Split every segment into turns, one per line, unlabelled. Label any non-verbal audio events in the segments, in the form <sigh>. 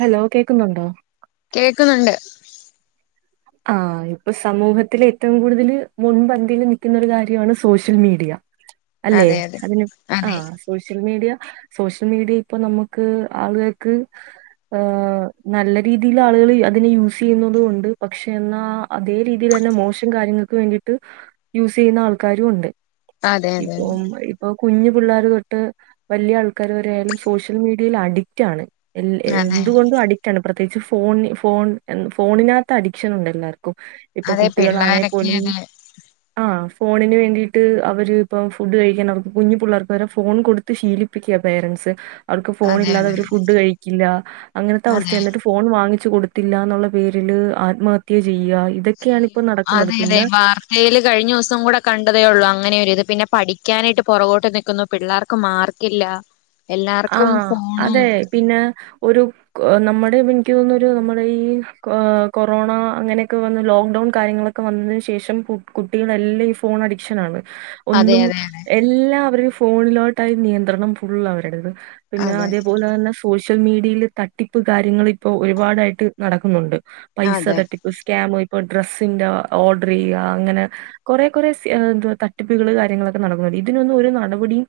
Hello കേക്കുന്നുണ്ടോ
കേക്കുന്നുണ്ട്
ആ ഇപ്പൊ സമൂഹത്തില ഏറ്റവും കൂടുതൽ മുൻപന്തിയിൽ നിൽക്കുന്നൊ ഒരു കാര്യമാണ് സോഷ്യൽ മീഡിയ അല്ലെ
അതെ അതെ
അതിന് ആ
അതെ
സോഷ്യൽ മീഡിയ സോഷ്യൽ മീഡിയ ഇപ്പൊ നമുക്ക് ആളുകൾക്ക് ഹ നല്ല രീതിൽ ആളുകൾ അതിനെ യൂസ് ചെയ്യുന്നുന്നത് കൊണ്ട് പക്ഷെ എന്നാ അതേ രീതിയിൽ തന്നെ മോശം കാര്യങ്ങൾക്ക് വേണ്ടിയിട്ട് യൂസ് ചെയ്യുന്ന ആൾക്കാരും ഉണ്ട്
അതെ അതെ
ഇപ്പൊ ഇപ്പൊ കുഞ്ഞു പിള്ളേർ തൊട്ട് വലിയ ആൾക്കാര് വരെ ആയാലും സോഷ്യൽ മീഡിയയിൽ അഡിക്റ്റ് ആണ് എ
അതെ
എന്തുകൊണ്ടും അഡിക്റ്റ്ണ് പ്രത്യേകിച്ച് ഫോൺ ഫോൺ ഫോണിനകത്ത് അഡിക്ഷൻ ഉണ്ട്. എല്ലാവരും ഇപ്പൊ
അതെ
കുട്ടികളാണെ
പിള്ളോരൊക്കെ
പോലും
അതെ
ആ ഫോണിന് വേണ്ടിട്ട് അവര് ഇപ്പം ഫുഡ് കഴിക്കാ അവർക്ക് കുഞ്ഞി പിള്ളേർക്ക് വരെ ഫോൺ കൊടുത്ത് ശീലിപ്പിക്കുക പേരൻറ്സ് അവർക്ക് ഫോൺ
അതെ
ഇല്ലാതെ
അതെ
അവര് ഫുഡ് കഴിക്കില്ല. അങ്ങനത്തെ അവസ്ഥ
അതെ
എന്നിട്ട് ഫോൺ വാങ്ങി കൊടുത്തില്ല ന്ന പേരില് ആത്മഹത്യ ചെയ്യുക ഇതൊക്കെയാണ് ഇപ്പോ
ചെയ്യുന്നു
നടക്കുന്നത്.
അതെ അതെ
പിന്നെ
വാർത്തൽ കഴിഞ്ഞ ദിവസം കൂടെ കണ്ടതേ ഉള്ളൂ അ അങ്ങനെയൊ ഇത് പിന്നെ പഠിക്കാനായിട്ട് പുറകോട്ട് നിക്കുന്നു പിള്ളേർക്ക് മാർക്കില്ല. എല്ലാർക്കും
ആഹ
ഫോണും
അതെ പിന്നെ ഒരു നമ്മുടെ എനിക്ക് തോനുന്നു ഒരു നമ്മുടെ ഈ കൊറോണ അങ്ങനെയൊക്കെ വന്ന് ലോക്ക്ഡൌൺ ഫോൺ കാര്യങ്ങളൊക്കെ വന്നതിൻ ശേഷം കുട്ടികളെല്ലാം ഈ ഫോൺ അഡിക്ഷൻ ആണ്.
അതെ
ഒന്നും
അതെ അതെ
എല്ലാം അവര ഫോണിലോട്ടായി നിയന്ത്രണം ഫുൾ അവരുടത്. പിന്നെ
അതെ
അതേപോലെ തന്നെ സോഷ്യ സോഷ്യൽ മീഡിയയിൽ തട്ടിപ്പ് കാര്യങ്ങൾ ഇപ്പോൾ ഒരുപാടായിട്ട് നടക്കുന്നുണ്ട്. പൈസ
അതെ
തട്ടിപ്പ് സ്കാമയി് ഇപ്പ ഡ്രസ്സിന്റെ ഓർഡർ ചെയ്യുക അങ്ങനെ കുറേ കുറെേ എ തട്ടിപ്പുകൾ കാര്യങ്ങളൊക്കെ നടക്ക ഇതിനൊന്ന ഒരു നടപടിയും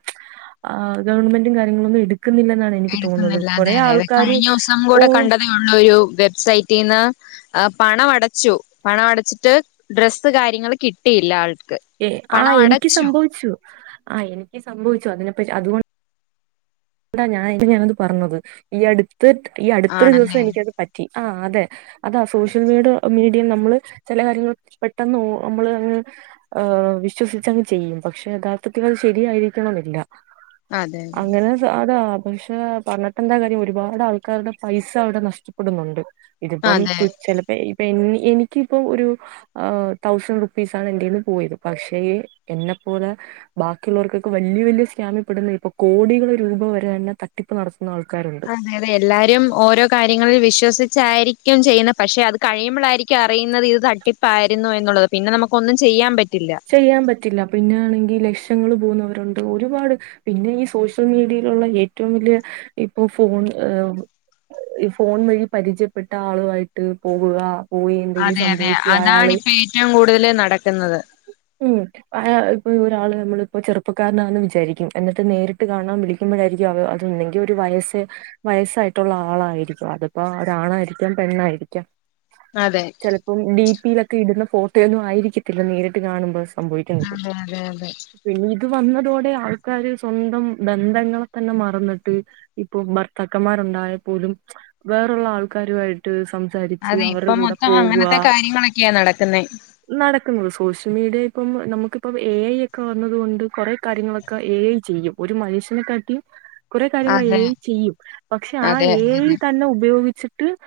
ആ ഗവൺമെന്റും കാര്യങ്ങളൊ
എടുക്കുന്നില്ല അതെ അതെ അതെ
ആൾക്കാര്
കഴിഞ്ഞ ദിവസം
ഓ
കൂടെ കണ്ടതേ ഉള്ളൂ ഒരു വെബ്സൈറ്റീന്ന് ആ പണം അടച്ചു പണം അടച്ചിട്ട് ഡ്രസ്സ് കാര്യങ്ങൾ കിട്ടിയില്ല ആൾ
ഏ ആ് എനിക്ക് സംഭവിച്ചു ആ് എനിക്ക് സംഭവിച്ചു അതിനെപ്പറ്റി അതുകൊണ്ട് എന്താ ഞൻ ഞാനത് പറഞ്ഞത് ഈ അടുത്ത് ഈ അടുത്തൊരു ദിവസം
ആണല്ലേ
എനിക്കത് പറ്റി. ആ അതെ അതാ സോഷ്യൽ മീഡ മീഡ നമ്മൾ ചില കാര്യങ്ങൾ പെട്ടെന്ന് നമ്മള ങ് വിശ്വസിച്ച് അങ്ങ് ചെയ്യും പക്ഷെ യഥാർത്ഥത്തിൽ അത് ശരിയായിരിക്കണമെന്നില്ല.
അതെ.
അങ്ങനെ സ- അതാ പക്ഷെ പഞ്ഞിട്ടെന്ത കാര്യം ഒരുപാട് ആൾക്കാരുടെ പൈസ അവിടെ നഷ്ടപ്പെടുന്നുണ്ട്.
അതെ
ഇതിപ്പം
അതെ
തു ചിലപ്പോ എനിക്കിപ്പോ ഒരു തൗസൻ് റുപ്പീസാണ് എന്റെന്ന് പോയത് പക്ഷേ എന്നെ പോ പോലെ ബാക്കിയുള്ളവർക്കൊക്കെ വലിയ വലിയ സ്കാമിൽ പെടുന്ന ഇപ്പ കോടികൾ രൂപ വരെ തന്നെ തട്ടിപ്പ് നടത്തുന്നു
അതെ അതെ എല്ലാരും ഓരോ കാര്യങ്ങളിൽ വിശ്വസിച്ച് ച്ചായിരിക്കും ചെയ്യുന്നത് പക്ഷെ അത് കഴിയുമ്പോളായിരിക്കും അറിയുന്നത് ഇത് തട്ടിപ്പായിരുന്നു എന്നുള്ളത് പിന്നെ നമുക്ക് ഒന്നും ചെയ്യാൻ പറ്റുച്ച
ചെയ്യാൻ പറ്റില്ല പിന്നൊണെങ്കിൽ ലക്ഷ ങ്ങൾ പോകുന്നവരുണ്ട് ഒരുപാട് പിന്നെ ഈ സോഷ്യൽ മീഡിയയിലുള്ള ഏറ്റവും വലിയ ഇപ്പോ ഫോൺ ഈ ഫോൺ വഴി പരിചയപ്പെട്ട ആളുമായിട്ട് പോകുക പോയി എന്തെങ്കിലും
അതെ അതെ
സംഭവിക്കുക
അതാണ്
അയാള്
ഇപ്പ ഏറ്റവും കൂടുതൽ നടക്കുന്നത്.
ഉം ഒരാൾ നമ്മളിപ്പോ ചെറുപ്പക്കാരനാണെന്ന് വിചാരിക്കും എന്നിട്ട് നേരിട്ട് കാണാൻ വിളിക്കുമ്പോയായിരിക്കും ആയിരിക്കും അത് ഒന്നെങ്കിൽ ഒരു വയസ്സ്, വയസായിട്ടുള്ള ആളായിരിക്കും അത്പ്പോ ഒരു ആണായിരിക്കും പെണ്ആയി കഴിക്കാം
അതെ
ചിലപ്പം ഡിപിയിലൊക്കെ ഇടുന്ന ഫോട്ടോയൊന്നും ആയിരിക്കത്തില്ല നേരിട്ട് കാണുമ്പോ. സംഭവിക്ക
അതെ അതെ അതെ
പിന്ന ഇത് വന്നതോടെ ആൾക്കാർ സ്വന്തം ബന്ധങ്ങളെ തന്നെ മറന്നിട്ട് ഇപ്പൊ ഭർത്താക്കന്മാ ഉണ്ടായ പോലും വേറുള്ള ആൾക്കാരുമായിട്ട് സം സംസാരിച്ച്
അതെ
അവരുടെ
ഇപ്പം
കൂടെ
മൊത്തം
പോവ്യ
അങ്ങനത്തെ കാര്യങ്ങളൊക്കെയാ നടക്കുന്നേ
നടകുന്നു സോഷ്യൽ മീഡിയ മിഡിയ ഇപ്പം നമുക്കിപ്പം എഐ ഒക്കെ വന്നത് കൊണ്ട് കുറെേ കാര്യങ്ങളൊക്കെ എഐ ചെയ്യും ഒരു മനുഷ്യന കാട്ടിം കുറേ കാര്യങ്ങൾ
അതെ
ഏഐ ചെയ്യും പക്ഷെ ആ
അതെ
ഏഐ
അതെ
തന്നെ ഉപയോഗിച്ചി <unintelligible>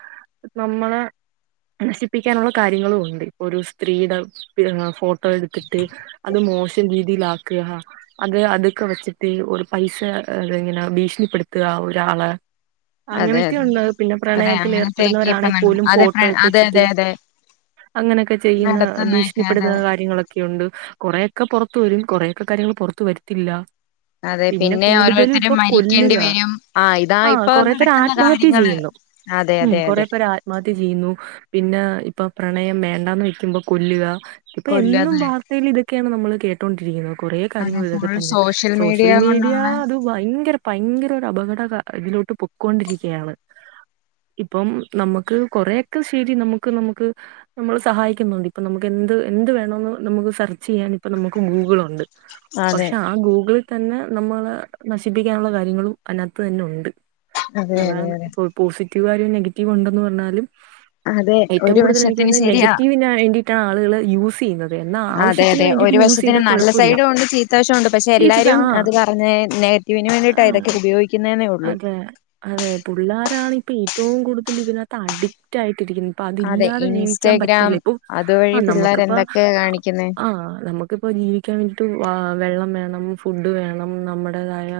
നമ്മളെ നശിപ്പിക്കാനുള്ള കാര്യങ്ങളും ഉണ്ട് ഇപ്പൊ ഒരു സ്ത്രീയുടെ ഫോട്ടോ ഫോട്ടോ എടുത്തിട്ട് അത് മോശം രീതിയിൽ ആ ആക്യ അത് അതൊക്കെ വെച്ചിട്ട് ഒരു പൈസഏ ഇങ്ങനെ ഭീഷണിപ്പെടുത്തുക ഒരാളെ
അതെ അതെ
അങ്ങനൊക്കെയ ഉള്ളത് പിന്നെ
അതെ
പ്രണയത്തിൽ
അങ്ങനത്തെയൊക്കെ ഇപ്പ
ഏർപ്പെടുന്നവരാണെ
നട
പോലും
അതെ
ഫോട്ടോ ഒക്കെ
അതെ
വെച്ചിട്ട്
അതെ അതെ
അങ്ങനെയൊക്കെ ചെയ്യുന്ന
നടത്തുന്നേക്കെ
ഭീഷണിപ്പെടുന്ന
അതെ
കാര്യങ്ങളൊക്കെ കൊയ്യുണ്ട് കൊറേ ഒക്കെ പുറത് വരും കുറെയൊക്കെ കാര്യങ്ങൾ പുറത്ത് വരത്തില്ല.
അതെ
പിന്നെ കൂടുതലും
ഓരോരുത്തരും
ഇപ്പൊ
മരിക്കേണ്ടി
കൊല്ലുക
വരും ഇതാ
ആ
ഇപ്പൊ
കൊറേ പേർ
നടക്കുന്ന
ആത്മഹത്യ
കാര്യങ്ങള്
ചെയ്യുന്നു.
അതെ
ഉം
അതെ
കൊറെ
അതെ
പേര് ആത്മഹത്യ ചെയ്യുന്നു പിന്നെ ഇപ്പൊ പ്രണയം വേണ്ടാന്ന് വൽക്കുമ്പോ കൊല്ലുക ഇപ്പൊ എന്നും
കൊല്ലത്
വായിൽ ഇതൊകേ ഒകെയാണ് നമ്മൾ കേട്ടൊണ്ടിരിക്കുന്നത്. കുറേ
അതെ
കാര്യങ്ങൾ ഇതൊക്കെ
ഫുൾ
തന്നെ സോഷ്യൽ മീഡിയ
കൊണ്ടുള്ള
അത് ഭയങ്കര ഭയങ്കര ഒരു അപകട ക ഇതിലോട്ട് പൊയ്ക്കൊണ്ടിരിക്കുകയാണ്. ഇപ്പം നമുക്ക് കൊറെക്കെ ശരി നമുക്ക് നമുക്ക് നമ്മൾ സഹായിക്കുന്നുണ്ട് ഇപ്പൊ നമുക്ക് എന്ത് എന്ത് വേണന്ന് നമുക്ക് സെർച്ച് ചെയ്യാൻ ഇപ്പ നമുക്ക് ഗൂഗിൾ ഉണ്ട്
അതെ
പക്ഷെ ആ ഗൂഗിൾ തന്നെ നമ്മളെ നശിപ്പിക്കാനുള്ള കാര്യങ്ങളും അതിനകത്ത് തന്നെ ഉണ്ട്
അതെ അതെ
അതാണ്
അതെ
ഇപ്പോ പോസിറ്റീവ് ആര് നെഗറ്റീവ് ഉണ്ടന്ന് പറഞ്ഞാലും
അതെ
ഏറ്റവും
ഒരു
കൂടുതൽ എനിക്ക്
വശത്തിന് ശരിയാ
തോന്നുന്നനെഗറ്റീവി വേണ്ടിട്ടാണ് ആളുകള് യൂസ് ചെയ്യുന്നത്. എന്നാ
അതെ
ആവശ്യത്തിന്
അതെ
വേണ്ടിട്ട്
ഒരു
യൂസ്
വശത്തിന്
ചെയ്താ
നല്ല
കൊഴപ്പില്ല.
സൈഡും ഉണ്ട് ചീത്തവശം ഉണ്ട് പക്ഷെ
<unintelligible>
എല്ലാരും
ആ
അത് പറഞ്ഞ നെഗറ്റീവിന് വേണ്ടിയിട്ട ഇതൊക്കെ ഉപയോഗിക്കുന്നത്
അതെ അതെ പിള്ളോരാണ് ഇപ്പ ഏറ്റവും കൂടുതൽ ഇതിനകത്ത് അഡിക്റ്റ് ആയിട്ട് രിക്കുന്നത്
അതെ
ഇപ്പതില്ലാതെ ജീവിക്കാൻ
ഇൻസ്റ്റഗ്രാം
പറ്റില്ല ഇപ്പ ആ
അതുവഴി പിള്ളേർ
നമുക്കിപ്പ
എന്തൊക്കെയാ കാണിക്കുന്നേ
ആ നമുക്കി നമക്കിപ്പോ ജീവിക്കാൻ വേണ്ടിട്ട് വ വെള്ളം വേണം ഫുഡ് വേണം നമ്മുടേതായ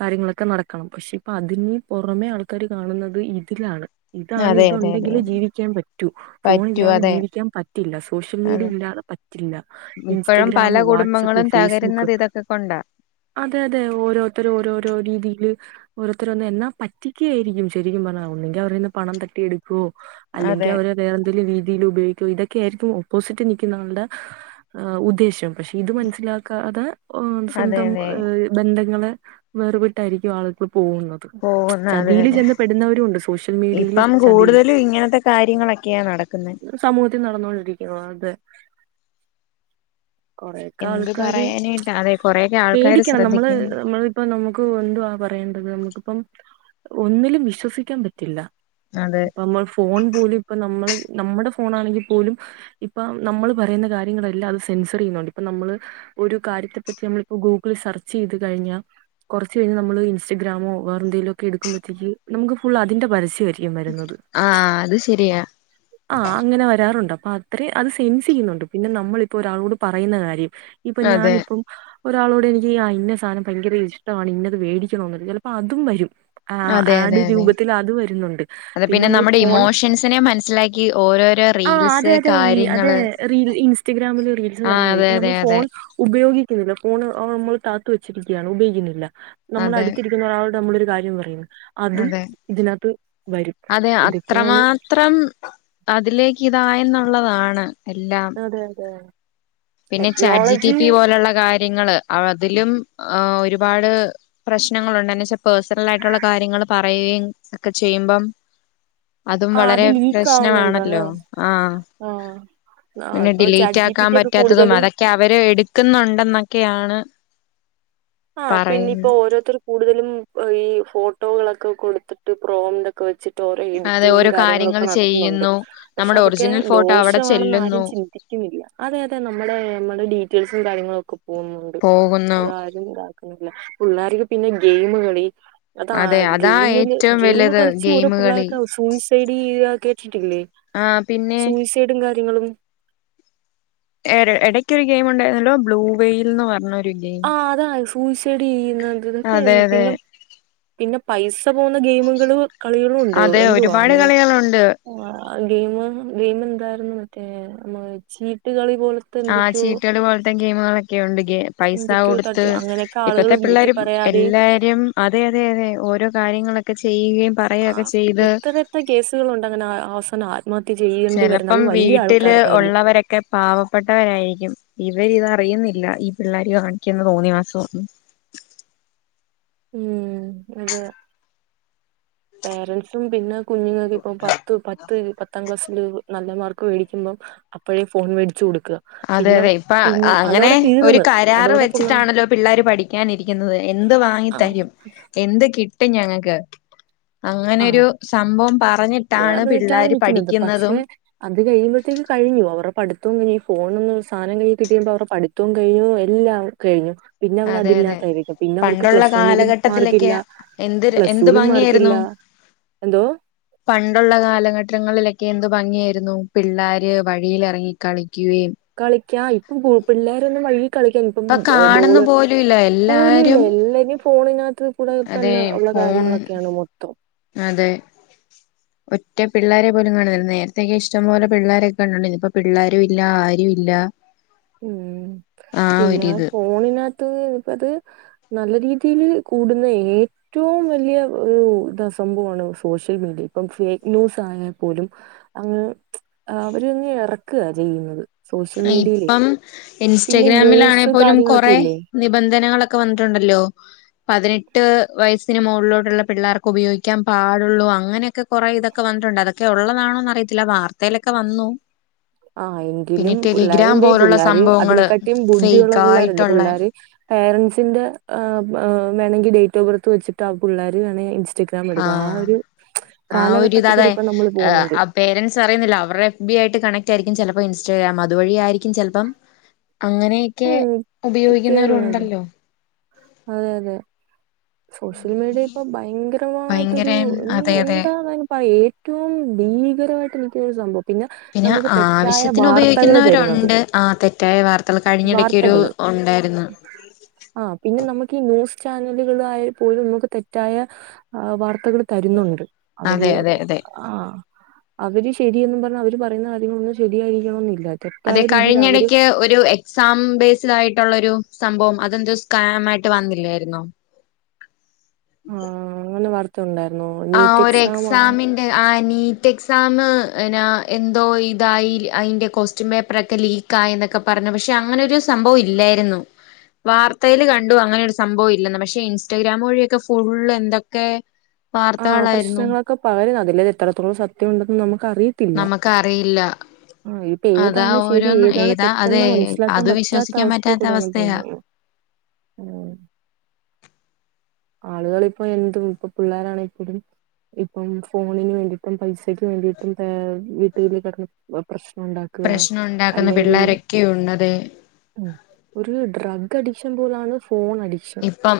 കാര്യങ്ങളൊക്കെ നടക്ക കണം പക്ഷെ ഇപ്പ അതിന് പുറമെ ആൾക്കാര് കാണുന്നത് ഇതിലാണ്. ഇതാണ്
അതെ അതെ അതെ
ഇതുണ്ടെങ്കിൽ
അതെ
ജീവിക്കാൻ പറ്റൂ. ഫോൺ
പറ്റൂ
ഇല്ലാതെ
അതെ
ജീവിക്കാൻ പറ്റില്ല സോഷ്യൽ മീഡിയ
അതെ
ഇല്ലാതെ പറ്റില്ല.
ഇപ്പോഴും പല
ഇൻസ്റ്റഗ്രാമ്, വാട്സപ്പ്,
കുടുംബങ്ങളും
ഫേസ്ബുക്ക്
തകരുന്നത് ഇതൊക്കെ കൊണ്ടാ
അതെ അതെ ഓരോരുത്തര ഓരോരോ രീതിയില് ഓരോത്തരോന്ന് എന്നാ പറ്റിക്ക എന്ന എന്ന പറ്റിക്കായിരിക്കും ശരിക്കും പറഞ്ഞാ ഒന്നെങ്കിൽ അവരെന്ന് പണം തട്ടി എടുക്കുവോ അല്ലെങ്കിൽ
അതെ
അവരെ വേറെ എന്തങ്കലും രീതി യിൽ ഉപയോഗിക്കോ ഇതൊക്കെ ആയിരിക്കും ഓപ്പോസിറ്റ് നിൽക്കുന്നാളുടെ ഹ ഉദ്ദേശം. പക്ഷെ ഇത് മനസ്സിലാക്കാതെ
അതെ
സ്വന്തം
അതെ
എ ബന്ധങ്ങളെ വെറുവിട്ടായിരിക്കും ആൾ പോകുന്നത്. ച്ച്ച
പോകുന്ന അതെ
ചതിയില്
അതെ
ചെന്ന് പെടുന്നവരും ഉണ്ട്. സോഷ്യൽ മീഡിയയില്
ഇപ്പം
ചതിയില്
കൂടുതലും ഇങ്ങനത്തെ കാര്യങ്ങളൊക്കെയാ നടക്കുന്നെ
സമൂഹത്തിൽ നടന്നുകൊണ്ടിരിക്കുന്നത്. അതെ കൊറെയൊക്കെ
എന്ത്
ആൾക്കാാര് ച്ച്ച
പറയാനായിട്ടാ അതെ കൊറെയൊക്കെ ആൾക്കാര്
പേടിക്കണം നമ്മള്
ശ്രദ്ധിക്കുന്നു
നമ്മളിപ്പോ നമുക്ക് എന്ത്വാ പറയേണ്ടത് നമുക്കിപ്പം ഒന്നിലും വിശ്വസിക്കാൻ പറ്റില്ല.
അതെ
ഇപ്പ നമ്മൾ ഫോൺ പോലി ഇപ്പ നമ്മള് നമ്മുടെ ഫോണാണെങ്കിൽ പോലും ഇപ്പ നമ്മള് പറയുന്ന കാര്യങ്ങളെല്ലാം അത് സെൻസർ ചെയ്യുന്നുണ്ട്. ഇപ്പ നമ്മള് ഒരു കാര്യത്തെപ്പറ്റി നമ്മളിപ്പോ ഗൂഗിള സെർച്ച് ചെയ്ത് കഴിഞ്ഞാ കുറച്ച് കഴിഞ്ഞാൽ നമ്മള് ഇൻസ്ഗ്രമോ വേറെ എന്തേങ്കിലൊക്കെ എടുക്കുമ്പോഴത്തേക്ക് നമുക്ക് ഫുൾ അതിന്റെ. ക്കും വരുന്നത്.
ആഹ് അത് ശരിയാ
ആ അങ്ങനെ വരാറുണ്ട് അപ്പൊ അത്ര അത് സെൻസെയുന്നുണ്ട്. പിന്നെ നമ്മളിപ്പൊ ഒരാളോട് പറയുന്ന കാര്യം ഇപ്പൊ
അതെ
ഞാനിപ്പം ഒരാളോട് എനിക്ക് ഇന്ന സാധനം ഒരാളോട് എനിക്ക് ആ ഇന്ന സാധനം ഭയങ്കര ഇഷ്ടമാണ് ഇന്നത് വേടിക്കണ ന്നു ചിലപ്പോ അതുംവരും. ആ
അതെ
ആഡ്
അതെ അതെ
രൂപത്തിൽ അത് വരുന്നുണ്ട്.
അത്
പിന്നെ നമ്മള്
നമ്മുടെ
ഫോൺ
ഇമോഷൻസിനെ മനസ്സിലാക്കി ഓരോരോ
ആ
റീൽസ്
അതെ അതെ അതെ
കാര്യങ്ങള്
റീൽ ഇൻസ്റ്റഗ്രാമില് റീൽസ്
ആഹ്
കാര്യങ്ങള
അതെ
ഇപ്പ നമ്മൾ
അതെ അതെ
ഫോൺ ഉപയോഗ ഗിക്കുന്നില്ല. ഫോൺ അ നമ്മൾ കാത്തു വെച്ചിരിക്കുകയാണ് താഴ്ത്ത് താഴ്ത്ത് വച്ചിരിക്കാണ് ഉപയോഗിക്കുന്നില്ല. നമ്മള
അതെ
അടുത്തിരിക്കുന്ന ഒരാളുടെ നമ്മളൊരു കാര്യം പറയുന്നു. അതും
അതെ
ഇതിനകത്ത് വരും.
അതെ
ഇതൊക്കെയാണ്
അത്രമാത്രം അതിലേക്ക് ഇതായ എന്നുള്ളതാണ്.
അതെ.. അതെ..
പിന്നെ chat G P
technology
T പോലുള്ള കാര്യങ്ങള് അതിലും ഒരുപാട് പ്രശ്നങ്ങളുണ്ട വെച്ചാൽ പേഴ്സണൽ ആയിട്ടുള്ള കാര്യങ്ങൾ പറയ ഒക്കെ ചെയ്യുമ്പം അതും
ആ
വളരെ
അത് ലീക്ക് ആവുന്നുണ്ട് അതെ
പ്രശ്നമാണല്ലോ ആഹ്
ആഹ് ആ
പിന്നെ
ഇപ്പൊ ചാറ്റ്
ഡിലീറ്റ്
ജി പി
ആക്കാൻ
ടി ഒക്കെ
പറ്റാത്തതും
കൂടുതലും
അതൊക്കെ അവര് എടുക്കുന്നുണ്ടെന്നൊക്കെയാണ്
ആ പിന്നെ ഇപ്പോ
പറയുന്നത്
ഓരോരുത്തർ കൂടുതലും ഈ ഫോട്ടോകളൊക്കെ കൊടുത്തിട്ട് പ്രോമ്റ്റൊക്കെ വെച്ചിട്ട് റ്റോരൊ
അതെ
എഡിറ്റിങ്ങും
ഓരോ കാര്യങ്ങൾ
കാര്യങ്ങളൊക്കെ നടത്തുന്നുണ്ട്.
ചെയ്യുന്നു
പക്ഷെ
നമ്മുടെ
അതൊക്കെ
ഒറിജിനൽ ഫോട്ടോ അവിടെ
ദോഷമാണെന്ന്
ചെല്ലുന്നു
ആരും ചിന്തിക്ക ന്നില്ല. അതെ അതെ നമ്മ നമ്മുടെ ഡീറ്റെൽസും കാര്യങ്ങളും ഒക്കെ പോകുന്നുണ്ട്
പോകുന്നു
അതാർക്ക പിള്ളേർക്ക് പിന്നെ ഗെയിമ കളി അതാ
അതെ അതാ
ഗെയിമില്
ഏറ്റവും
ഗെയിം
വലുത്
കളിച്ച് ഓരോ
ഗെയിമ് കളി
പിള്ളേർക്ക സൂയിസൈഡ് ചെയ കേട്ടിട്ടില്ലേ
ആഹ് പിന്നെ
സൂയിസൈഡും കാര്യങ്ങളും
എ ഇടയ്ക്കൊ ഒരു ഗെയിം ഉണ്ടായിരുന്നല്ലോ ബ്ലൂവെയിൽ എന്ന് പറഞ്ഞ
ആഹ അതാ സൂയിസൈഡ് ചെയ്യുന്ന ഇതൊക്കെ
അതെ അതെ
പിന്നെ പിന്നെ പൈസ പോകുന്ന ഗെയിമുകള് കളികളും ഉണ്ട്
അതെ ഒരുപാട്
എന്തുവാന്ന്
കളികളുണ്ട്
ഗെയിമ ഗെയിമ എന്താ- മറ്റേ നമ്മ ചീട്ടുകളളി പോലത്തെ എന്തൊക്കെയോ
ണ്ട് പൈസ
എന്തൊക്കെയോ
കൊടുത്ത്
തട്ടിയോ അങ്ങനെയൊക്കെ ആളുകൾ
ഇപ്പോത്തെ പിള്ളേ
വീട്ടിൽ പറയാതെയും
എല്ലാരും അതെതെതെ ഓരോ കാര്യങ്ങളൊക്കെ ചെയ്യുകയും പറയൊക്കെ
ആഹ്
ചെയ്ത്
എത്ര എത്ര കേസുകളുണ്ട് അങ്ങനെ ആ- അവസാനം ആത്മഹത്യ ചെയ്യേണ്ടി വരുന്നത്
ചിലപ്പം
അത് വലിയ
വീട്ടില്
ആൾക്കാർക്കായാലും
ഉള്ളവരൊക്കെ പാവപ്പെട്ടവരായിരിക്കും ഇവരി ഇത അറിയുന്നില്ല ഇല്ല ഈ പിള്ളേർ കാണിക്കന്ന് തോന്നിവാസന്നും
ഉം അത് പേരന്റ്സും പിന്നെ കുഞ്ഞുങ്ങക്ക് ഇപ്പൊ പത്ത് പത്ത് പത്താം ക്ലാസ്സില് ല് നല്ല മാർക്ക് മേടിക്കുമ്പം അപ്പോഴേ ഫോൺ മേടിച്ചു കൊടുക്കും
അതെ അതെ ഇപ്പ അങ്ങനെ ഒരു
തീർന്ന്
കരാർ
അതോടെ പുള്ള
വെച്ചിട്ടാണല്ലോ പിള്ളേർ പഠിക്കാനിരിക്കുന്നത് എന്ത് വാങ്ങി തരും എന്ത് കിട്ടും ഞങ്ങക്ക്
ആഹ്
അങ്ങനെരു സംഭവം പറഞ്ഞിട്ടാണ്
അത് റ്റാണ്
പിള്ളോര്
നിക്കുന്നത്
പഠിക്കുന്നതും
പക്ഷെ അത് കഴിയുമ്പോഴത്തേക്ക് കഴിഞ്ഞു അവരുടെ പഠത്തവും കഴിഞ്ഞു ഫോൺ ഒന്ന് സാധനം കഴി കിിയുമ്പോ അവരുടെ പിത്തവും കഴിഞ്ഞും എല്ലാം കഴിഞ്ഞു പിന്നെ അവർ
അതെ അതെ
അതില്ലാത്തായിരിക്കും പിന്നെ അവർക്ക്
പണ്ടുള്ള
പ്ലസ് വണ്ണിലും
കാലഘട്ടത്തിലൊക്കെ
മാർക്കല്ല
എന്ത്
പ്ലസ്
എന്ത്
ടുിലും മാർക്ക്
ഭംഗിയായിരുന്നു
ഇല്ല
പണ്ടുള്ള കാലഘട്ടങ്ങളിലൊക്കെ ക്ക എന്ത് ഭംഗിയായിരുന്നു പിള്ളോര് വഴിൽ ഇറങ്ങിക്കളി
കളിക്ക ഇപ്പം പിള്ളോരൊന്നും വഴി കളിക്ക ഇപ്പ
ഇപ്പൊ കാണുന്ന
ബോള്
പോലും ഇല്ല
പോലല്ല
എല്ലാരും
എല്ലും ഫോണ കൂടെ
അതെ
തന്നെ ഉള്ള
ഫോൺ
കാര്യങ്ങളൊക്കെയാണ് മൊത്തം
റ്റ പിള്ളോരരെ പോലും കാണുന്നില്ല നേരത്തെെയക്കെ ഇഷ്ടംപ പോലെ പിള്ളാരെയൊക്കെ കാണൂ ഇപ്പപ്പോ പിള്ളാരും ഇല്ല ആരും ഇല്ല
ഉം
ആ
പിന്നെ
ഒരിത്
ഫോണിനകത്ത് ഇപ്പ് ത് നല്ല രീതിയില് കൂടുന്ന ഏറ്റവും വലിയ ഒരു ഇത് സംഭവമാണ് സോഷ്യൽ മീഡിയ ഇപ്പം ഫേക്ക് ന്യൂസ് ആയാൽ പോലും അങ്ങ് അവരങ് ഇറക്ക ചെയ്യുന്നത് സോഷ്യൽ മീഡിയയിലേ
ഇപ്പം ഇൻസ്റ്റഗ്രാമിലാണെ പോലും കൊറ
കാര്യങ്ങളൊക്കെ ഇല്ലേ
നിബന്ധനകളൊക്കെ വന്നിട്ടുണ്ടല്ലോ പതിനെട്ട് വയസ്സിന് മുകളിലോട്ടുള്ള പിള്ളേർക്ക് ഉപയോഗിക്കാൻ പാടുള്ളൂ അങ്ങനെയൊക്കെ കുറെേ ഇതൊക്കെ വ- ന്നി ട്ടുണ്ട് അതൊക്കെ ഉള്ളതാണോന്ന് അറിയത്തില്ല വാർത്തയിലൊക്കെ വന്നു
ആ എങ്കിലും
പിന്നെ
പിള്ളര്
ടെലിഗ്രാം
എന്തെ
പോലുള്ള
പിള്ളര്
സംഭവങ്ങള്
അതിനെക്കാട്ടിയും ബുദ്ധിയുള്ള
ഫേക്ക്
പിള്ളേരല്ലേ
ആയിട്ടുള്ള
പിള്ളര് പേരൻസ് ന്ത വെണെങ്കി ഡേറ്റ് ഓഫ് ബർത്ത് വെച്ചിട്ട് ആ പിള്ളര് വേണെ ഇന്റസ്റ്റാഗ്രാം <unintelligible> എടുക്കും ആ ഒരു
ആഹ ഒരു ഇത
കാലഘട്ടത്തിൽ
അതെ
കൂടി ഇപ്പ നമ്മള് പോകുന്നുണ്ട്
ആ പേരന്റ്സ് അറിയുന്നില്ല അവരുടെ എഫ് ബി ആയിട്ട് കണക്ട് ആയിരിക്ക് ചെല്പ്ം ഇൻസ്റ്റഗ്രാം അത്വഴി ആായിരിക്കും ചിലപ്പം അങ്ങനെയൊക്കെ
ഉം കേറുന്നത്
ഉപയോഗിക്കുന്നവരുണ്ടല്ലോ
അതെ അതെ സോഷ്യൽ മീഡിയ ഇപ്പൊ
ഭയങ്കര
ഭയങ്കരമായിട്ടൊരു
അതെ
എ
അതെ
എന്താ പറ ഏറ്റവും ഭീകര്- ായിട്ട <unintelligible> എനിക്ക് സംഭവം
പിന്നെ
നമുക്ക് തെറ്റായ
ആവശ്യത്തിന്
വാർത്തകൾ തരുന്നത്
ഉപയോഗിക്കുന്നവരുണ്ട് ആ തെറ്റായ വാർത്തകൾ കഴിഞ്ഞിടക്കൊ ഒരു-
വാർത്തകള്
ഉണ്ടായിരുന്ന്
ആ പിന്നെ നമുക്ക് ഈ ന്യൂസ് ചാനലുകൾ ആയൽ പോലും നമുക്ക് തെറ്റായ വാർത്തകൾ തരുന്നുണ്ട് അവര്
അതെ അതെ അതെ
ആ അവര് ശ്- ശരി എന്നും പറഞ്ഞ അവര് കാര്യങ്ങളൊന്നും ശരിയായിരിക്കണംന്നില്ല
അതെ കഴിഞ്ഞിടക്ക് ഒരു എക്സാം ബേസ്ഡ് ആയിട്ടുള്ളൊ ഒരു സംഭവം അതെന്ത സ്കാം മായിട്ട് വന്നില്ലായിുന്നോ
ആഹ അങ്ങനെ വാർത്ത ഉണ്ടായി
ആ ഒരു എക്സാമിന്റെ ആനി - റ്റ് എക്സാമ് എന്തോ ഇതായി അതിന്റെ കൊസ്റ്റ്യൻ പേപ്പറൊക്കെ ലീക്കായി എന്നൊക്കെ പറഞ്ഞ് പക്ഷെ അങ്ങനെരു സംഭവം ഇല്ലേരുന്നു. വാർത്തയിൽ കണ്ടു അങ്ങനൊരു സംഭവം ഇല്ലെന്ന് പക്ഷെ ഇൻസ്റ്റഗ്രാം വഴിയൊക്കെ ഫോണിൽ എന്തൊക്കെ
ആ
വാർത്തകളായിരുന്നു
പ്രശ്നങ്ങളൊക്കെ പര് യന്ന് അതില്ലത് എത്രത്തോളം സത്യം ഉണ്ടെന്ന് നമുക്ക് അറിയത്തില്ല
നമക്ക് അറിയില്ല-
ആ ഇപ്പൊ ഏതാണ് ശരി ഏതാണ്
അതെ
തെറ്റെന്നാ മനസ്സിലാക്കാൻ
അത്
പറ്റാത്ത
വിശ്വസിക്കാൻ
അവസ്ഥയിൽ
പറ്റാത്ത
കൂടിയാണ് പോണത്
അവസ്ഥയാ
ഹൂം <unintelligible> ആളുകളിപ്പോ എന്തും ഇപ്പ പിള്ളാ രാണിപ്പഴും ഇപ്പം ഫോണിന് വേണ്ടിട്ടും പൈസക്ക് വേണ്ടിയിട്ടും പേ -വീട്ടിൽ കിടന്ന് പ്രശ് ഉണ്ടാക്കുക
പ്രശ്നം ഉണ്ടാക്കുന്ന
അല്ലെങ്കിൽ
പിള്ളോരൊക്കെയുണ്ടതെ
ഒരു ഡ്രാ ഗ് അഡിക്ഷൻ പോലാണ് ഫോൺ അഡിക്ഷൻ
ഇപ്പം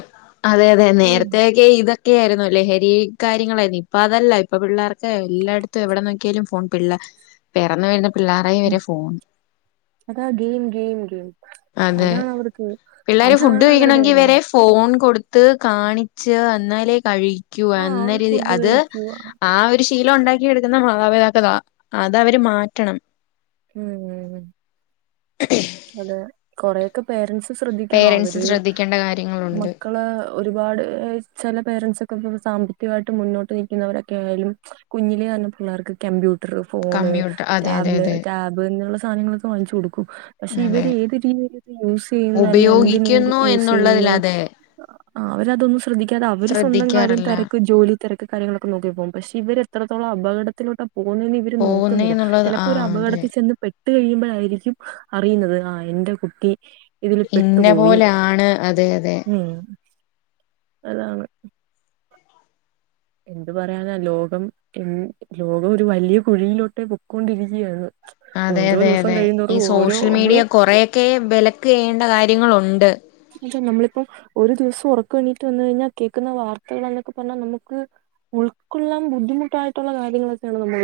അതെ അതെ
ഉം
നേരത്തക്കെ ഇത് ഒക്കെയായിരുന്നുല്ലേ ഹരി കാര്യങ്ങളായിരുന്നു ഇപ്പൊ അതല്ല ഇപ്പൊ പിള്ളേർക്ക് എല്ലായിടത്തും എവിടെ നോക്കിയാലും ഫോൺ പിള്ള പിറന്നു വരുന്ന പിള്ളേറെ
ഉം.
കയ്യിവരെ ഫോണ്
അതാ ഗെയിം ഗെയിം ഗെയിം
അതെ
അതാണ് അവർക്ക് അതാണ് അവരുടെ എല്ലാം
അതെ ഫോൺ കൊടുത്ത് കാണിച്ച് അന്നാലേ കഴി ക്കു
ആ
എന്ന
അവര്
രീതി
ഫുഡ്
അത്
കഴിക്കുക
ആ ഒരുശ് ശീലം ഉണ്ടാക്കി എടുക്കുന്ന മാതാപിതാക്കത അതവര് മാറ്റണം
ഉം അതെ കൊറയൊക്കെ പേരന്റ്സ് ശ്രദ്ധിക്കണം അവര്
പേരൻറ്സ് ശ്രദ്ധിക്കേണ്ട കാര്യങ്ങളുണ്ട്
മക്കളേ ഒരുപാട് ചില പേരന്റ്സ്ക്കെ ഇ സാമ്പത്തികമായിട്ട് മുന്നോട്ട് നിൽക്കുന്നവരൊക്കെ ആയാലും കുഞ്ഞിലേ തന്നെ പിള്ളേർക്ക് കമ്പ്യൂ എറ് ഫോണ്
കമ്പ്യൂട്ടർ അതെ അതെ
ടാബ് ലെ
അതെ
റ്റാബ് എന്നുള്ള സാധനങ്ങളൊക്കെ വാങ്ങിച്ചു കൊടുക്കും പക്ഷെ
അതെ
ഇവര് ഏത് രീതിയിൽ യൂസ് ചെയ്യുന്ന് അല്ല എന്തിന്
ഉപയോഗിക്കുന്നു
യൂസ്
എന്നുള്ളതിൽ
യ്യുന്നു
അതെ
അവരതൊന്നും ശ്രദ്ധിക്കാതെ അവര് സ്വന്തം കാര്യം
ശ്രദ്ധിക്കാറില്ല
തിരക്ക് ജോലി തിരക്ക് കാര്യങ്ങളൊക്കെ നോക്കിപ്പോകും പക്ഷെ ഇവരെത്രത്തോളം അപകടത്തിലോട്ടാ പോ പോന്നുന്ന ഇവര്
പോകുന്നേ
നോക്കുന്നില്ല
എന്നുള്ളത് ആ
ചിലപ്പോ ഒരു അപകടത്തി
അതെ
പെട്ട് കഴിയുമ്പോഴായിരിക്കും അറിയുന്നത് ആ എന്റെ കുട്ടി ഇതിൽ
ഇന്ന
പെട്ടുപോയി
പോലാണ് അതെ അതെ
ഉം അതാണ് എന്ത് പറയാനാ ലോകം എ ലോകം ഒരു വലിയ കുഴിയിലോട്ടേ പൊയ്ക്കൊണ്ടിരിക്കുകയാണ്
അതെയതെ യതെ അതെ ഈ സോഷ്യൽ മീഡിയ
നമ്മള്
കൊറെയൊക്കെ വിലക്ക് ചെയ്യേണ്ട കാര്യങ്ങളുണ്ട്
പ നമ്മളിപ്പം ഒരു ദിവസം ഉറക്ക വേണ്ടിട്ട് വന്ന കഴിഞ്ഞാൽ കേൾക്കുന്ന വാർത്തകൾ എന്നൊക്കെ പറഞ്ഞാൽ നമുക്ക് ഉൾക്കൊള്ളൻ ബുദ്ധിമുട്ടായിട്ടുള്ള കാര്യങ്ങളൊക്കെയാണ് നമ്മ